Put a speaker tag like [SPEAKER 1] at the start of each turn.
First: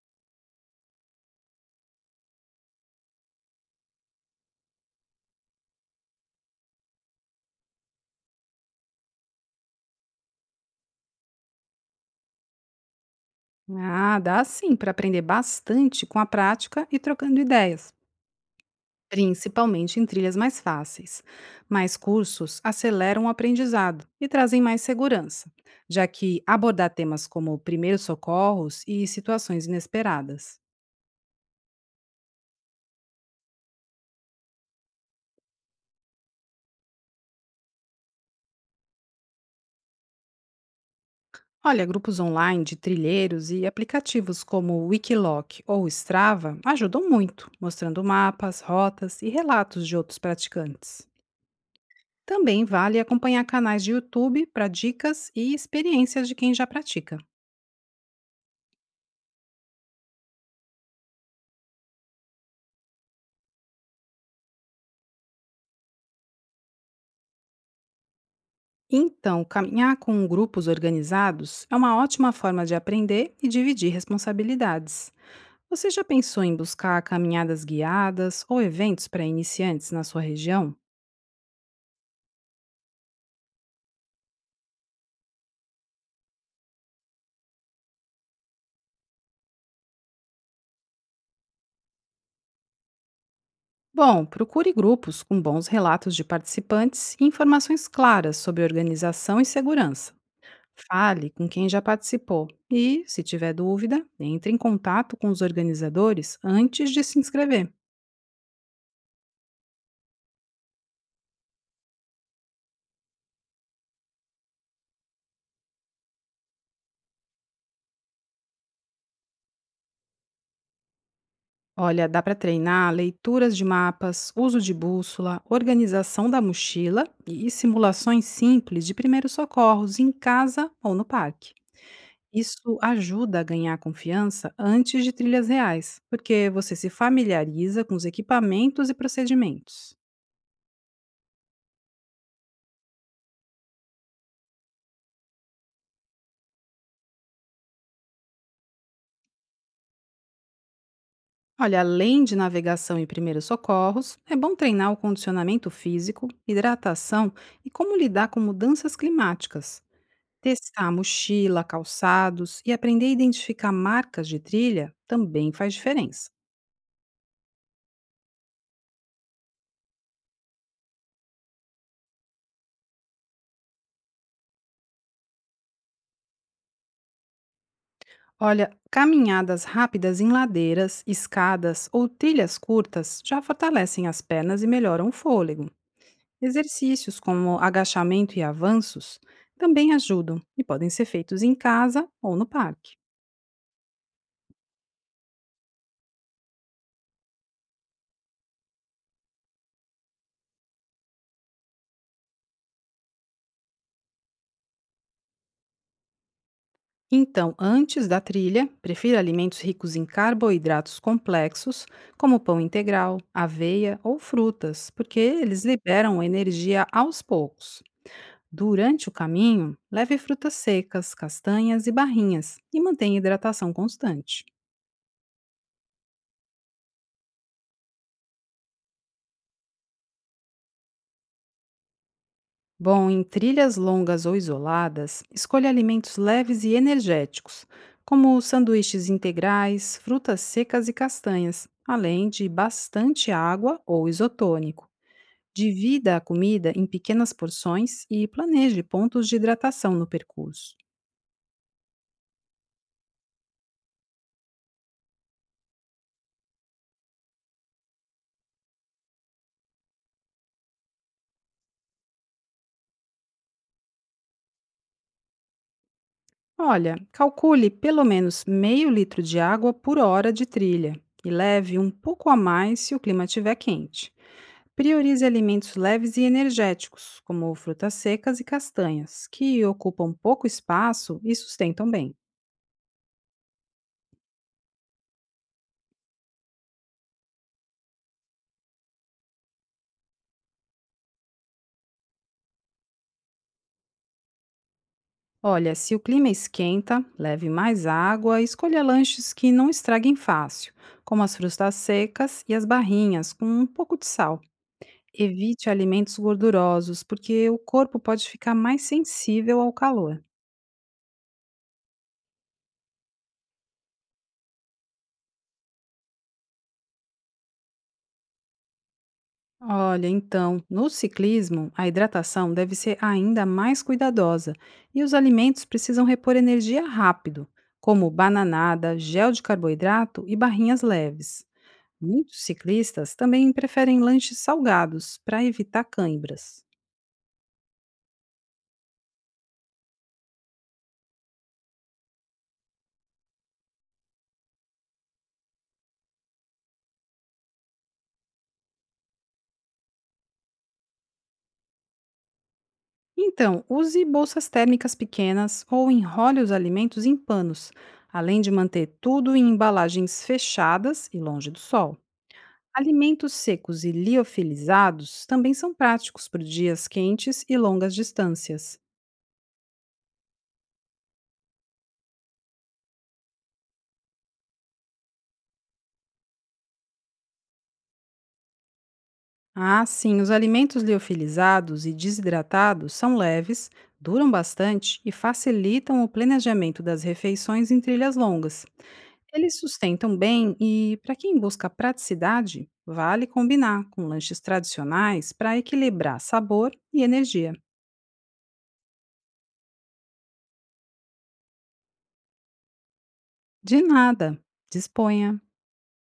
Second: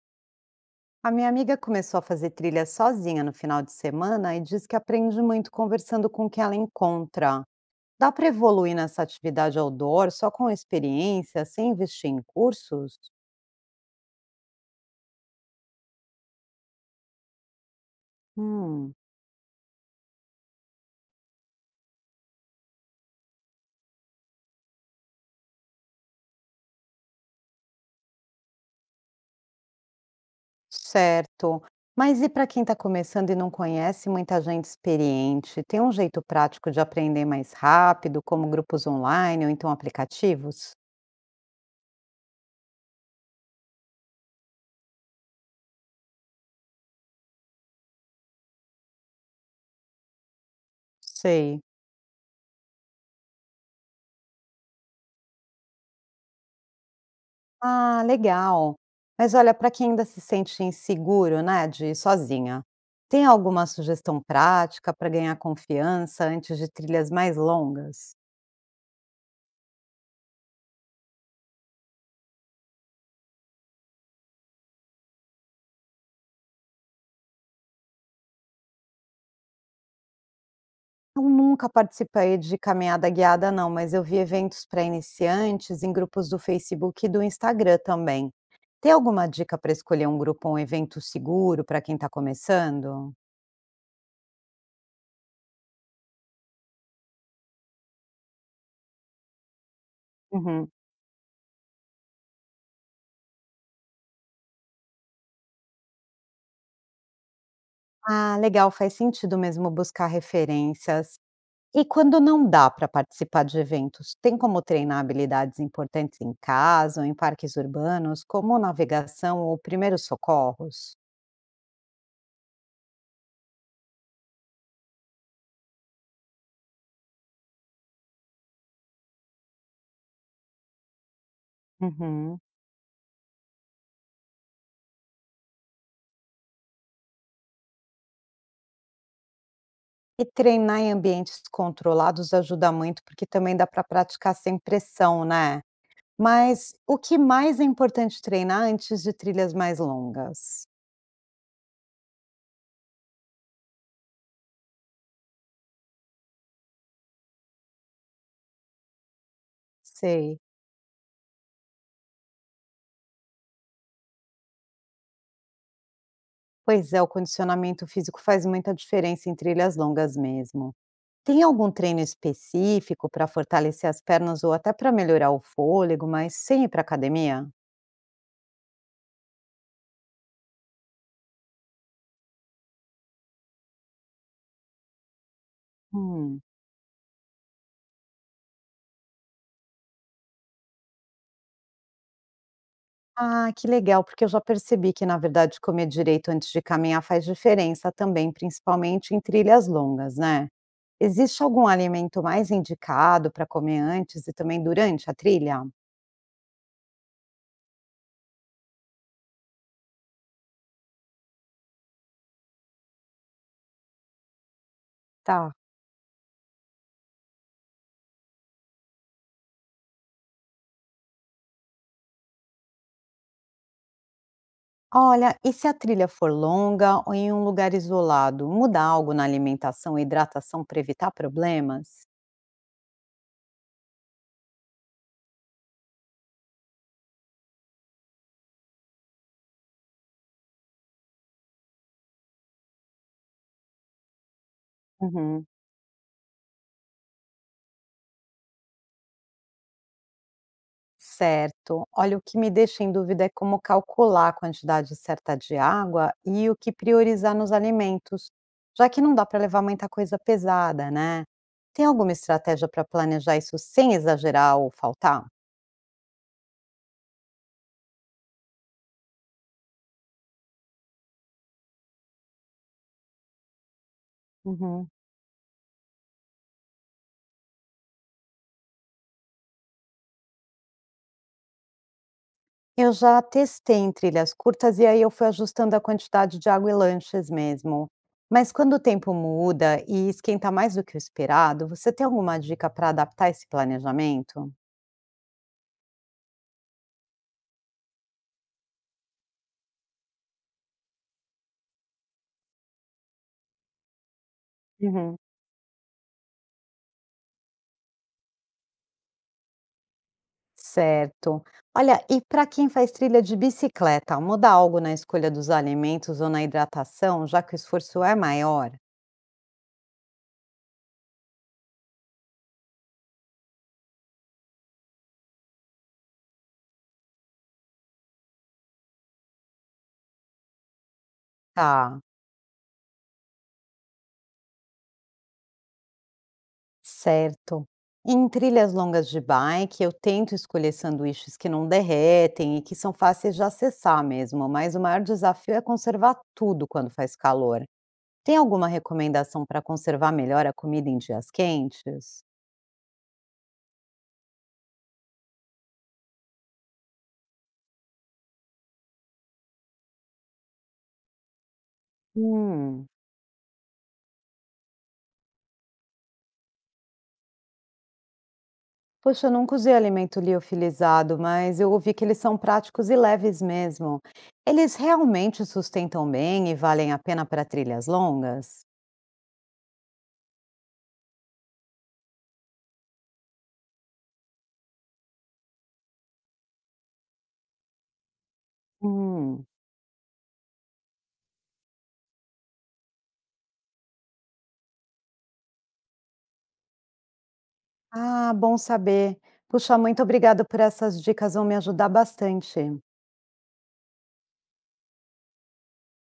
[SPEAKER 1] A minha amiga começou a fazer trilha sozinha no final de semana e diz que aprende muito conversando com o que ela encontra. Dá para evoluir nessa atividade outdoor só com experiência, sem investir em cursos?
[SPEAKER 2] Ah, dá sim para aprender bastante com a prática e trocando ideias,
[SPEAKER 1] Hum,
[SPEAKER 2] principalmente em trilhas mais fáceis. Mas cursos aceleram o aprendizado e trazem mais segurança, já que abordar temas como primeiros socorros e situações inesperadas.
[SPEAKER 1] certo. Mas e para quem está começando e não conhece muita gente experiente, tem um jeito prático de aprender mais rápido, como grupos online ou então aplicativos?
[SPEAKER 2] Olha, grupos online de trilheiros e aplicativos como Wikiloc ou Strava ajudam muito, mostrando mapas, rotas e relatos de outros praticantes.
[SPEAKER 1] Sei.
[SPEAKER 2] Também vale acompanhar canais de YouTube para dicas e experiências de quem já pratica.
[SPEAKER 1] Ah, legal. Mas olha, para quem ainda se sente inseguro, né, de ir sozinha, tem alguma sugestão prática para ganhar confiança antes de trilhas mais longas?
[SPEAKER 2] Então, caminhar com grupos organizados é uma ótima forma de aprender e dividir responsabilidades. Você já pensou em buscar caminhadas guiadas ou eventos para iniciantes na sua região?
[SPEAKER 1] Eu nunca participei de caminhada guiada, não, mas eu vi eventos para iniciantes em grupos do Facebook e do Instagram também. Tem alguma dica para escolher um grupo ou um evento seguro para quem está começando?
[SPEAKER 2] Bom, procure grupos com bons relatos de participantes e informações claras sobre organização e segurança.
[SPEAKER 1] Uhum.
[SPEAKER 2] Fale com quem já participou e, se tiver dúvida, entre em contato com os organizadores antes de se inscrever.
[SPEAKER 1] Ah, legal, faz sentido mesmo buscar referências. E quando não dá para participar de eventos, tem como treinar habilidades importantes em casa ou em parques urbanos, como navegação ou primeiros socorros?
[SPEAKER 2] Olha, dá para treinar leituras de mapas, uso de bússola, organização da mochila e simulações simples de primeiros socorros em casa ou no parque.
[SPEAKER 1] Uhum.
[SPEAKER 2] Isso ajuda a ganhar confiança antes de trilhas reais, porque você se familiariza com os equipamentos e procedimentos.
[SPEAKER 1] E treinar em ambientes controlados ajuda muito, porque também dá para praticar sem pressão, né? Mas o que mais é importante treinar antes de trilhas mais longas?
[SPEAKER 2] Olha, além de navegação e primeiros socorros, é bom treinar o condicionamento físico, hidratação e como lidar com mudanças climáticas.
[SPEAKER 1] Sei.
[SPEAKER 2] Testar mochila, calçados e aprender a identificar marcas de trilha também faz diferença.
[SPEAKER 1] Pois é, o condicionamento físico faz muita diferença em trilhas longas mesmo. Tem algum treino específico para fortalecer as pernas ou até para melhorar o fôlego, mas sem ir para academia?
[SPEAKER 2] Olha, caminhadas rápidas em ladeiras, escadas ou trilhas curtas já fortalecem as pernas e melhoram o fôlego.
[SPEAKER 1] Hum.
[SPEAKER 2] Exercícios como agachamento e avanços também ajudam e podem ser feitos em casa ou no parque.
[SPEAKER 1] Ah, que legal, porque eu já percebi que, na verdade, comer direito antes de caminhar faz diferença também, principalmente em trilhas longas, né? Existe algum alimento mais indicado para comer antes e também durante a trilha?
[SPEAKER 2] Então, antes da trilha, prefira alimentos ricos em carboidratos complexos, como pão integral, aveia ou frutas, porque
[SPEAKER 1] Tá.
[SPEAKER 2] eles liberam energia aos poucos. Durante o caminho, leve frutas secas, castanhas e barrinhas e mantenha hidratação constante.
[SPEAKER 1] Olha, e se a trilha for longa ou em um lugar isolado, muda algo na alimentação e hidratação para evitar problemas?
[SPEAKER 2] Bom, em trilhas longas ou isoladas, escolha alimentos leves e energéticos, como sanduíches integrais, frutas secas e castanhas, além de bastante água ou isotônico.
[SPEAKER 1] Uhum.
[SPEAKER 2] Divida a comida em pequenas porções e planeje pontos de hidratação no percurso.
[SPEAKER 1] Certo. Olha, o que me deixa em dúvida é como calcular a quantidade certa de água e o que priorizar nos alimentos, já que não dá para levar muita coisa pesada, né? Tem alguma estratégia para planejar isso sem exagerar ou faltar?
[SPEAKER 2] Olha, calcule pelo menos meio litro de água por hora de trilha e leve um pouco a mais se o clima estiver quente.
[SPEAKER 1] Uhum.
[SPEAKER 2] Priorize alimentos leves e energéticos, como frutas secas e castanhas, que ocupam pouco espaço e sustentam bem.
[SPEAKER 1] Eu já testei em trilhas curtas e aí eu fui ajustando a quantidade de água e lanches mesmo. Mas quando o tempo muda e esquenta mais do que o esperado, você tem alguma dica para adaptar esse planejamento?
[SPEAKER 2] Olha, se o clima esquenta, leve mais água e escolha lanches que não estraguem fácil, como as frutas secas e as barrinhas, com um pouco de sal.
[SPEAKER 1] Uhum.
[SPEAKER 2] Evite alimentos gordurosos, porque o corpo pode ficar mais sensível ao calor.
[SPEAKER 1] Certo. Olha, e para quem faz trilha de bicicleta, muda algo na escolha dos alimentos ou na hidratação, já que o esforço é maior?
[SPEAKER 2] Olha, então, no ciclismo, a hidratação deve ser ainda mais cuidadosa e os alimentos precisam repor energia rápido, como bananada, gel de carboidrato e barrinhas leves.
[SPEAKER 1] Tá,
[SPEAKER 2] Muitos ciclistas também preferem lanches salgados para evitar cãibras.
[SPEAKER 1] certo. Em trilhas longas de bike, eu tento escolher sanduíches que não derretem e que são fáceis de acessar mesmo, mas o maior desafio é conservar tudo quando faz calor. Tem alguma recomendação para conservar melhor a comida em dias quentes?
[SPEAKER 2] Então, use bolsas térmicas pequenas ou enrole os alimentos em panos, além de manter tudo em embalagens fechadas e longe do sol.
[SPEAKER 1] Hum.
[SPEAKER 2] Alimentos secos e liofilizados também são práticos por dias quentes e longas distâncias.
[SPEAKER 1] Poxa, eu nunca usei alimento liofilizado, mas eu ouvi que eles são práticos e leves mesmo. Eles realmente sustentam bem e valem a pena para trilhas longas?
[SPEAKER 2] Ah, sim, os alimentos liofilizados e desidratados são leves, duram bastante e facilitam o planejamento das refeições em trilhas longas.
[SPEAKER 1] Hum.
[SPEAKER 2] Eles sustentam bem e, para quem busca praticidade, vale combinar com lanches tradicionais para equilibrar sabor e energia.
[SPEAKER 1] Ah, bom saber. Puxa, muito obrigada por essas dicas, vão me ajudar bastante.
[SPEAKER 2] De nada, disponha!